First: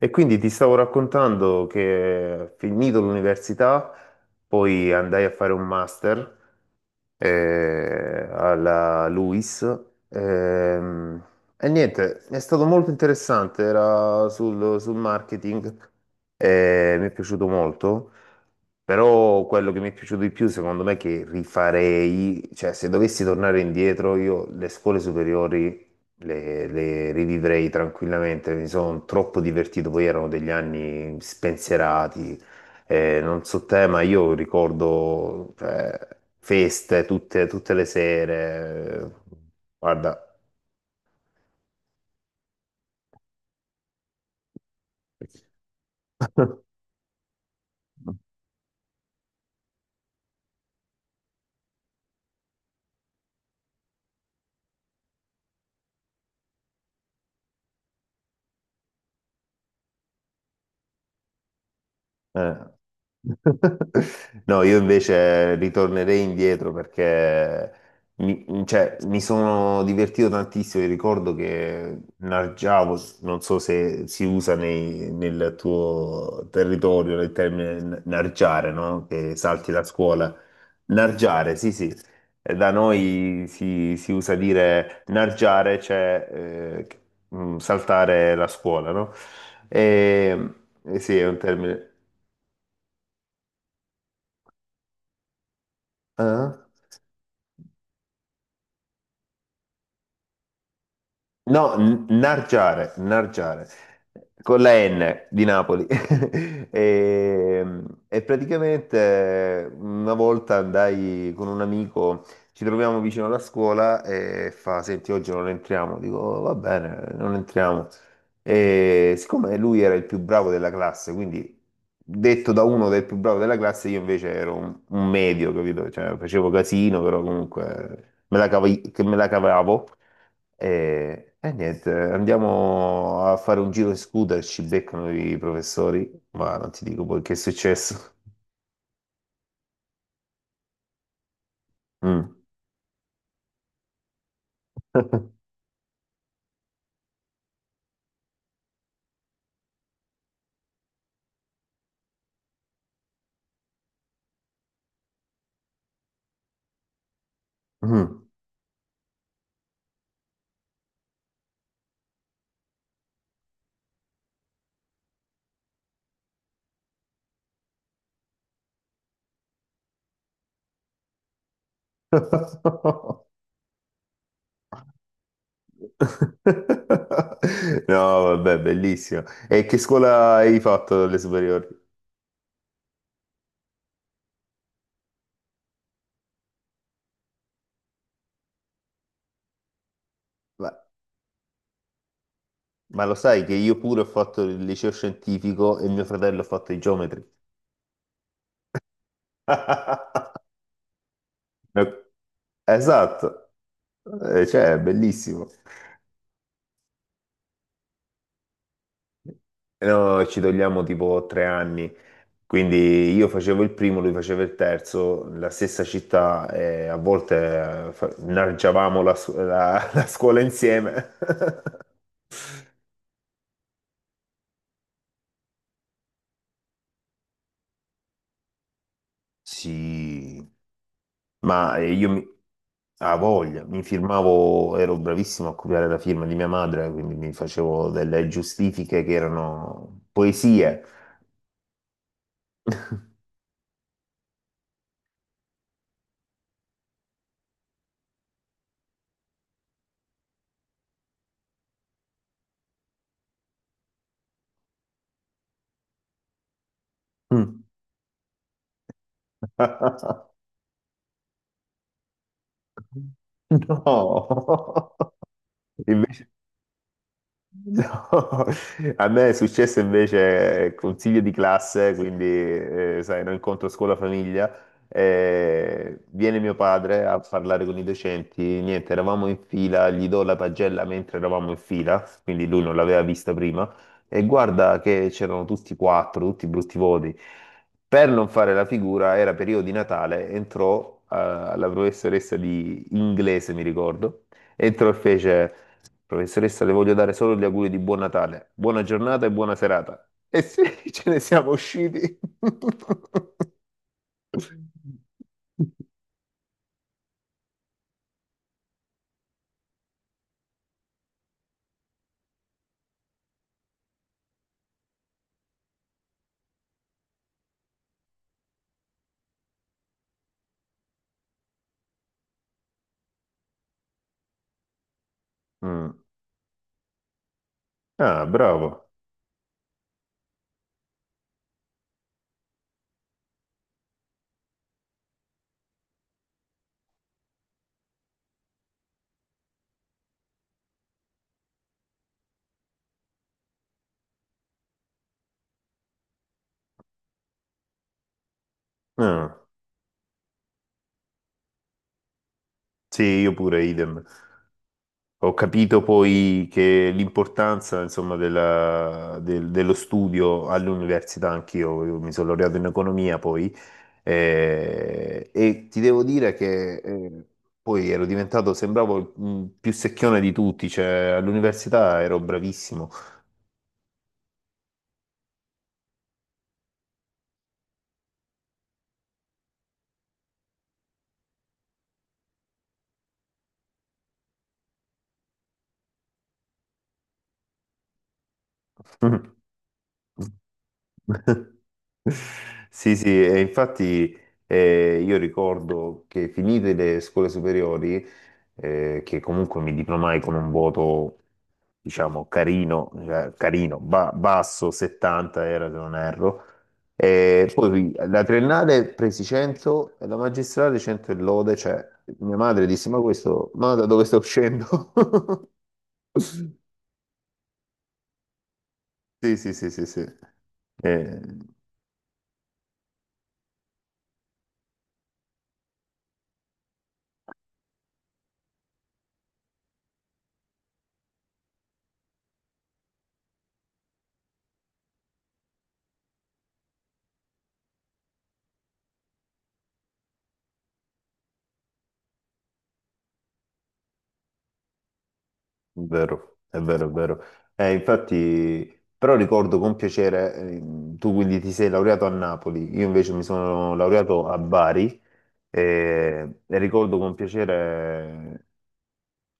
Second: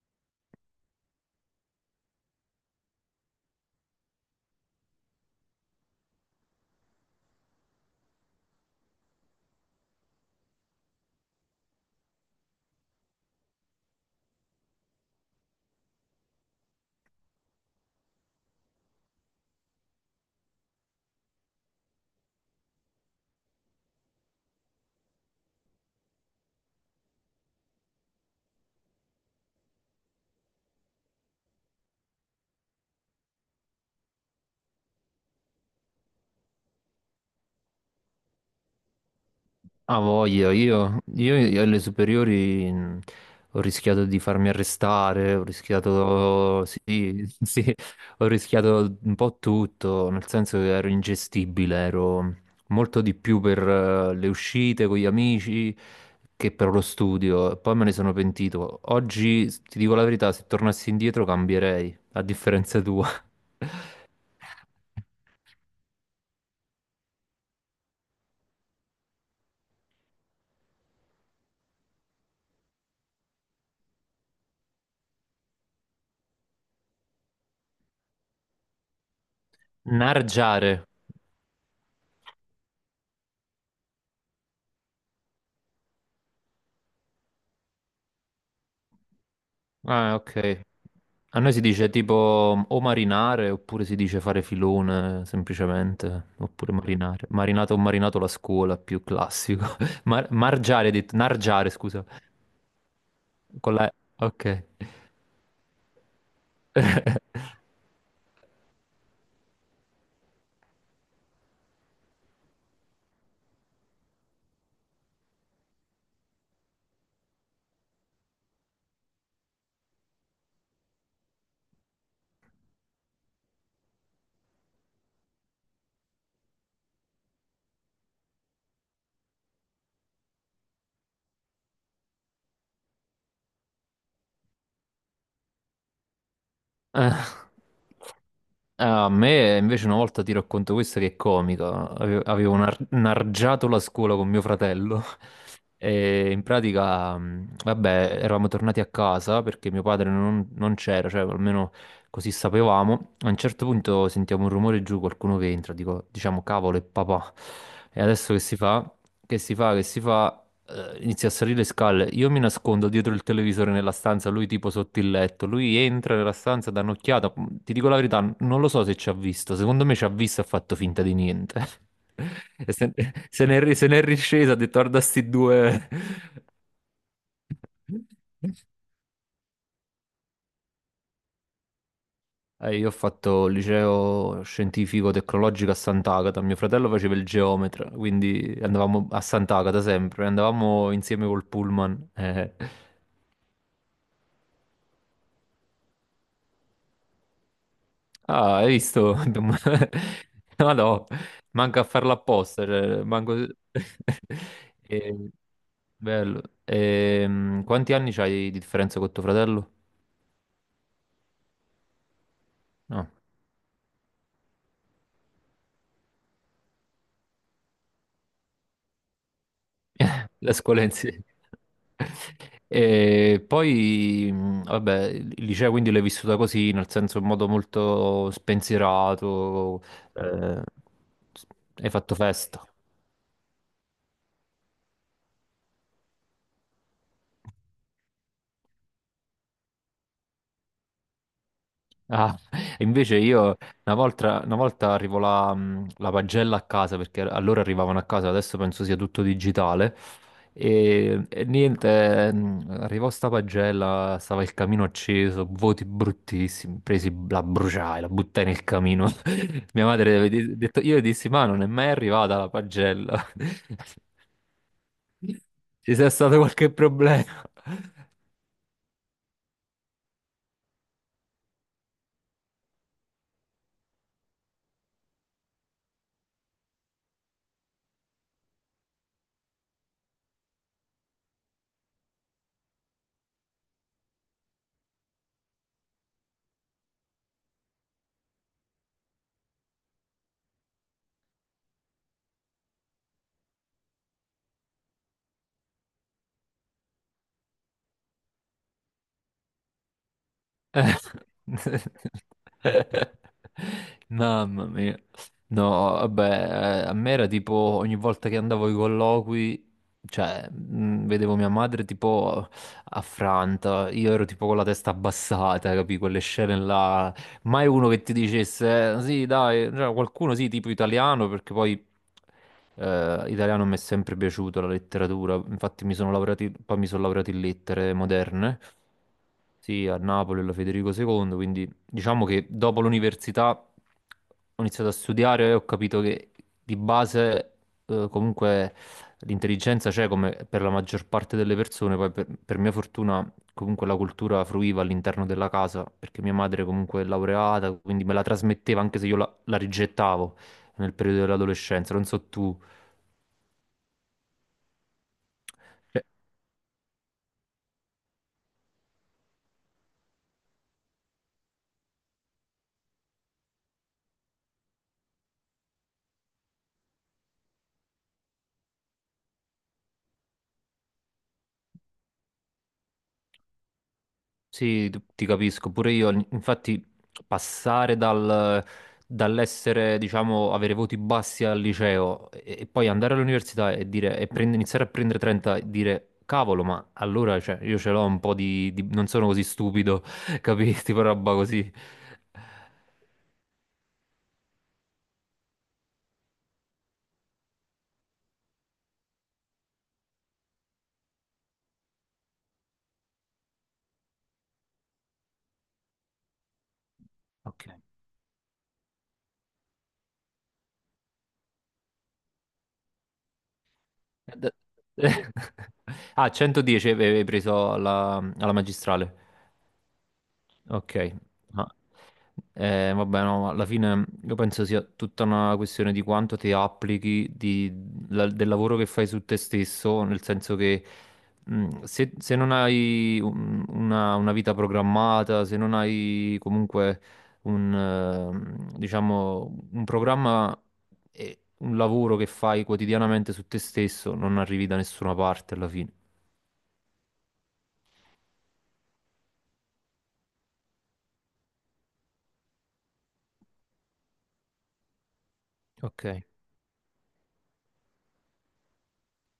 E quindi ti stavo raccontando che finito l'università, poi andai a fare un master alla LUIS. ehm, e niente, è stato molto interessante, era sul marketing e mi è piaciuto molto. Però quello che mi è piaciuto di più, secondo me, che rifarei, cioè se dovessi tornare indietro, io le scuole superiori le rivivrei tranquillamente, mi sono troppo divertito, poi erano degli anni spensierati, non so te, ma io ricordo, cioè, feste tutte le sere, Ah, guarda. voglia, io alle superiori ho rischiato di farmi arrestare, ho rischiato, sì, sì, ho rischiato un po' tutto, nel senso che ero ingestibile, ero molto di più per le uscite con gli amici che per lo studio, e poi me ne sono pentito. Oggi, ti dico la verità, se tornassi indietro cambierei, a Eh. differenza tua. No, io invece ritornerei indietro perché cioè, mi sono divertito tantissimo. Io ricordo che nargiavo, non so se si usa nel tuo territorio il termine nargiare, no? Che salti la scuola. Nargiare. Nargiare, sì, sì. Da noi si usa dire nargiare, cioè saltare la scuola, no? Ah, E, ok. eh sì, è un A noi si termine. dice tipo o marinare oppure si dice fare filone semplicemente, Ah? oppure marinare. Marinato o marinato la scuola, più classico. Margiare, hai detto, nargiare, No, scusa. nargiare, nargiare, Con la... Ok. con la N di Napoli. E, e praticamente una volta andai con un amico, ci troviamo vicino alla scuola e fa, senti, oggi non entriamo. Dico, "Oh, va bene, non entriamo." E siccome lui era il più bravo della classe, quindi detto da uno del più bravo della classe, io invece ero un medio, capito? Cioè, facevo casino, però comunque che me la cavavo. E niente, andiamo a fare un giro in scooter, ci beccano i professori, ma non ti dico poi che è Ah. successo. Ah, a me invece una volta ti racconto questo che è comica. Mm. Avevo nargiato la scuola con mio fratello. E in pratica, vabbè, eravamo tornati a casa perché mio padre non c'era, cioè almeno così sapevamo. A un certo punto sentiamo un rumore giù, qualcuno che entra, dico, diciamo, cavolo, è papà. E Mm. adesso che si fa? Che si fa? Che si fa? Inizia a salire le scale. Io mi nascondo dietro il televisore nella stanza, lui tipo sotto il letto. Lui entra nella stanza, dà un'occhiata. Ti dico la verità, non lo so se ci ha visto. Secondo me ci ha visto e ha fatto finta di niente. E se n'è riscesa, ha detto, guarda sti due. No, vabbè, bellissimo. E che scuola hai fatto alle superiori? Io ho fatto il liceo scientifico tecnologico a Sant'Agata, mio fratello faceva il geometra, quindi andavamo a Sant'Agata sempre, Ma, andavamo insieme col pullman. Ma lo sai che io pure ho fatto il liceo scientifico e mio fratello ha fatto i geometri. Ah, hai visto? No, no, manca a No, farlo apposta, cioè, esatto, manco... cioè, è Eh, bellissimo. bello. Quanti anni c'hai di differenza con tuo fratello? No, ci togliamo tipo 3 anni. No, Quindi io facevo il primo, lui faceva il terzo, la stessa città, e a volte innalzavamo la scuola la scuola insieme, insieme. E poi, vabbè, il liceo quindi l'hai vissuta così, nel senso in modo molto spensierato, Sì, eh, ma hai fatto festa. a voglia, mi firmavo, ero bravissimo a copiare la firma di mia madre, quindi mi facevo delle giustifiche che erano poesie. Ah, invece io una volta arrivo la pagella a casa perché allora arrivavano a casa, adesso penso sia tutto digitale. E niente, arrivò sta pagella, stava il camino acceso, voti bruttissimi, presi, la Mm. bruciai, la buttai nel camino. Mia madre aveva detto, io dissi, ma non è mai arrivata la pagella. No, Ci sia invece stato qualche problema. No, a me è successo invece consiglio di classe, quindi sai, un incontro scuola-famiglia, viene mio padre a parlare con i docenti, niente, eravamo in fila, gli do la pagella mentre eravamo in fila, quindi lui non l'aveva vista prima, e guarda che c'erano tutti quattro, tutti brutti voti. Per non fare la figura, era periodo di Natale, entrò la professoressa di inglese, mi ricordo, entrò e fece... Professoressa, le voglio dare solo gli auguri di buon Natale, buona giornata e buona serata. E sì, ce ne siamo Eh. usciti. Mamma mia. No, vabbè, a me era tipo ogni volta che andavo ai colloqui, cioè, vedevo mia madre tipo affranta, io ero tipo con la testa abbassata, capì? Quelle scene là, mai uno che ti dicesse, sì, dai", cioè, qualcuno sì, tipo italiano, perché poi italiano mi è sempre piaciuto la letteratura. Infatti mi Mm. sono laureato, in- poi mi sono laureato in lettere Ah, moderne, bravo. sì, a Napoli, alla Federico II, quindi diciamo che dopo l'università ho iniziato a studiare e ho capito che di base comunque l'intelligenza c'è come per la maggior parte delle persone, poi per mia fortuna comunque la cultura fruiva all'interno della casa, perché mia madre comunque è laureata, quindi me la trasmetteva anche se io la Ah, la rigettavo nel periodo dell'adolescenza, non so tu. sì, io pure, idem. Ho capito Cioè, poi che l'importanza, insomma, dello studio all'università, anch'io, io mi sono laureato in economia poi. E ti devo dire che poi ero diventato, sembravo il più secchione di tutti, cioè all'università ero bravissimo. sì, ti capisco, pure io, infatti passare dall'essere, diciamo, avere voti bassi al liceo e poi andare all'università e dire, e iniziare a prendere 30 e dire, cavolo, ma allora, cioè, io ce l'ho un po' non sono così stupido, capisti, per roba così. Sì, sì, e infatti io ricordo che finite le scuole superiori, che comunque mi diplomai con un voto, diciamo, carino, cioè, carino, basso, 70 era se non erro, e Ok. poi la triennale presi 100 e la magistrale 100 e lode, cioè mia madre disse, ma questo, ma da dove sto uscendo? Ah, 110 avevi preso alla magistrale. Sì, sì, sì, sì, sì. Ok, Eh, ma vabbè, no, ma alla fine io penso sia tutta una questione di quanto ti applichi del lavoro che fai su te stesso, nel senso che se, se non hai una una vita programmata, se non hai comunque un, diciamo, un programma e un lavoro che fai quotidianamente su te stesso, non arrivi da nessuna parte alla fine. vero, è vero, è vero. Infatti, però ricordo con piacere, tu quindi ti sei laureato a Napoli, io invece mi sono laureato a Bari. Ok, E ricordo con piacere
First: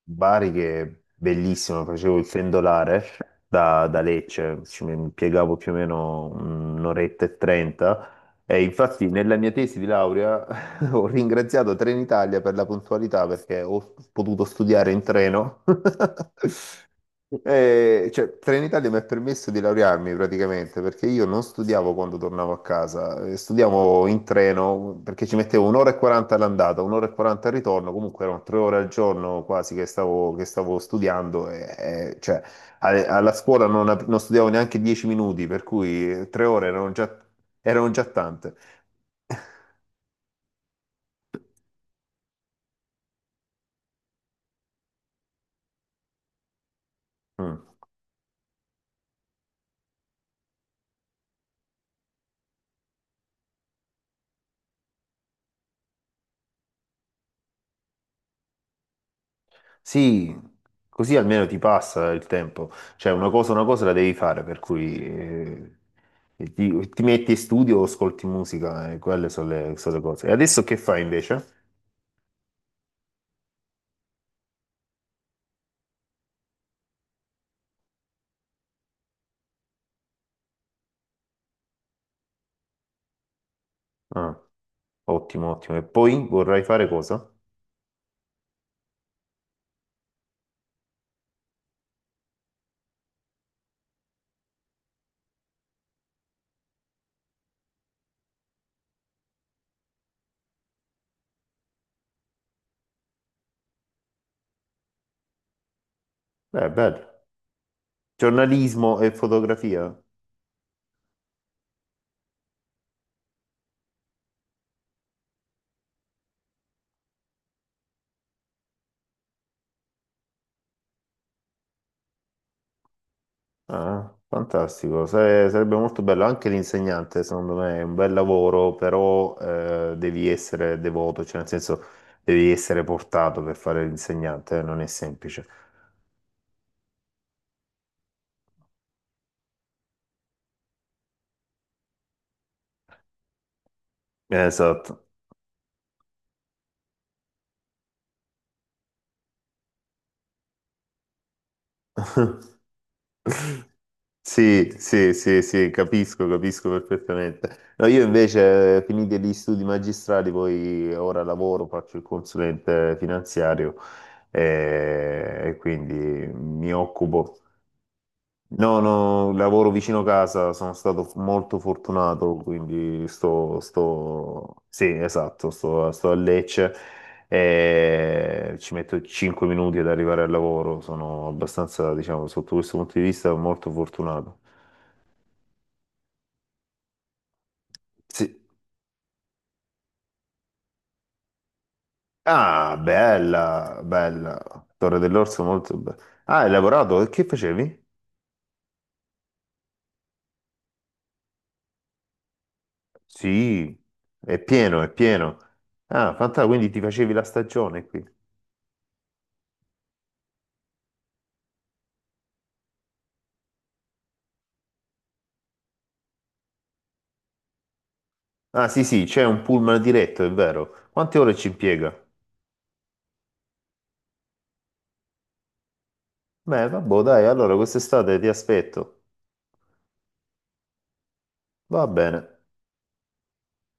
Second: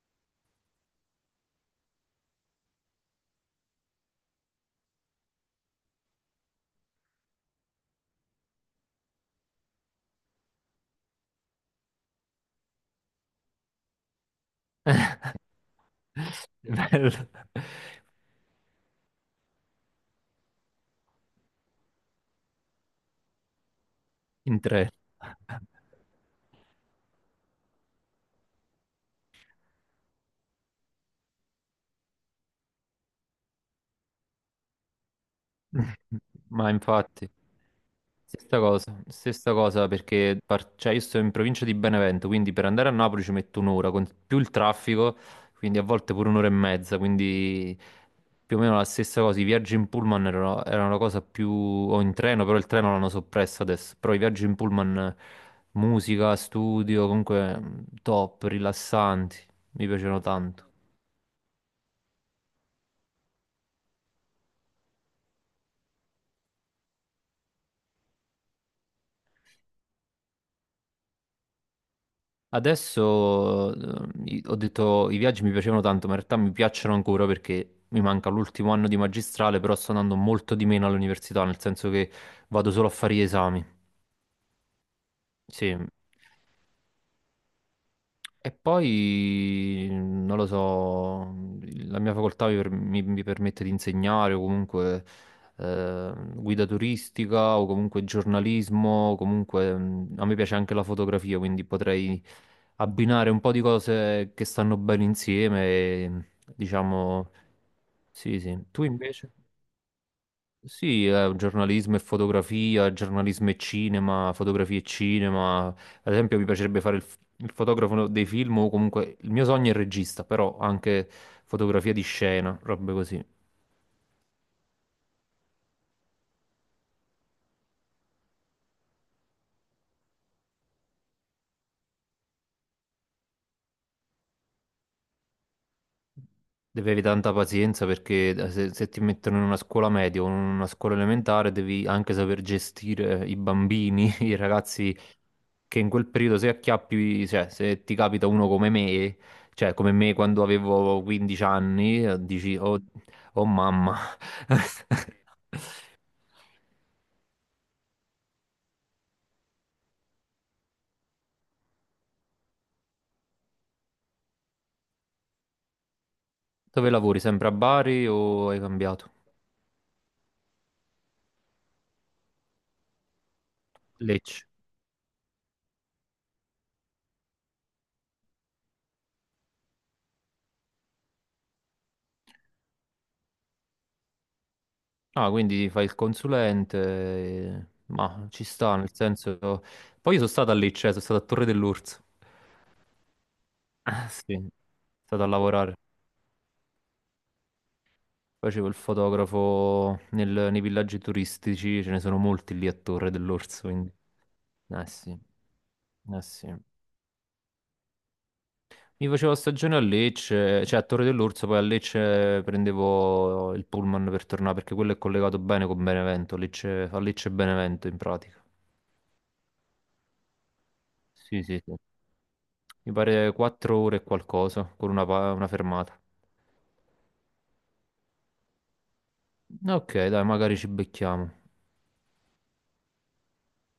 Bari che è bellissimo, facevo il pendolare da Lecce, ci mi piegavo più o meno un'oretta e 30 e infatti nella mia tesi di laurea Ho ringraziato Trenitalia per la puntualità perché ho potuto studiare in treno. bello. E, cioè, Trenitalia mi ha permesso di laurearmi praticamente perché io non studiavo quando tornavo a casa, studiavo in In tre. treno perché ci mettevo un'ora e 40 all'andata, un'ora e 40 al ritorno, comunque erano 3 ore al giorno quasi che stavo, studiando e, cioè, alla scuola non, non studiavo neanche 10 minuti, per cui 3 ore Ma infatti, erano già tante. Stessa cosa perché cioè, io sto in provincia di Benevento, quindi per andare a Napoli ci metto un'ora, con più il traffico, quindi a volte pure un'ora e mezza, Mm. quindi più o meno la stessa cosa. I viaggi in pullman erano la cosa più... o in treno, però il treno l'hanno soppresso adesso, però i viaggi in pullman, musica, studio, comunque top, rilassanti, mi piacevano Sì, tanto. così almeno ti passa il tempo. Cioè, una cosa la devi fare, per cui ti metti in studio o ascolti musica, e quelle sono sono le cose. E adesso che fai invece? Adesso ho detto i viaggi mi piacevano tanto, ma in realtà mi piacciono ancora perché mi manca l'ultimo anno di magistrale, però sto andando molto di meno all'università, nel senso che vado solo a fare gli esami. Ah, ottimo, Sì. ottimo. E poi vorrai fare cosa? E poi, non lo so, la mia facoltà mi permette di insegnare o comunque guida turistica o comunque giornalismo, o comunque a me piace anche la fotografia, quindi potrei abbinare un po' di cose che stanno bene insieme, e, Beh, bello. diciamo, sì, sì. Tu Giornalismo e invece? fotografia? Sì, giornalismo e fotografia, giornalismo e cinema, fotografia e cinema. Ad esempio, mi piacerebbe fare il fotografo dei film o comunque il mio sogno è il regista, però anche fotografia di scena, robe così. Ah, fantastico. Sarebbe molto bello. Anche l'insegnante, secondo me, è un bel lavoro, però devi essere devoto, cioè nel senso devi essere portato per fare l'insegnante, non è semplice. Devi avere tanta pazienza perché se ti mettono in una scuola media o in una scuola elementare devi anche saper gestire i bambini, i ragazzi Esatto. che in quel periodo se acchiappi, cioè se ti capita uno come me, cioè come me quando avevo 15 anni, dici oh, oh mamma, Sì, sì, sì, sì, capisco, capisco perfettamente. No, io invece, finiti gli studi magistrali, poi ora lavoro, faccio il consulente finanziario e quindi mi dove lavori? occupo. Sempre a Bari o hai No, cambiato? no, lavoro vicino casa, sono stato molto fortunato, quindi sto, Lecce. sto... Sì, esatto, sto a Lecce e ci metto 5 minuti ad arrivare al lavoro, sono abbastanza, diciamo, sotto questo punto di vista, molto fortunato. Ah, quindi fai il consulente, Sì. ma ci sta, nel senso... Poi io sono stato a Lecce, sono stato a Torre dell'Orso. Ah, bella, Ah, sì, sono bella. Torre stato a dell'Orso, lavorare. molto bella. Ah, hai lavorato? E che facevi? Facevo il fotografo nei villaggi turistici, ce ne sono molti lì a Torre dell'Orso, Sì, quindi... è pieno, Ah, è sì, pieno. Ah, ah, fantastico, sì. quindi ti facevi la stagione qui. Mi facevo stagione a Lecce, cioè a Torre dell'Orso, poi a Lecce prendevo il pullman per tornare, perché quello è collegato bene con Benevento, Lecce, a Lecce e Benevento in pratica. Ah sì sì, c'è un pullman diretto, è vero. Quante ore Sì, ci sì, sì. impiega? Mi pare 4 ore e qualcosa, con una fermata. Beh, vabbè, dai, allora quest'estate ti aspetto. Ok, dai, magari ci becchiamo. Va bene.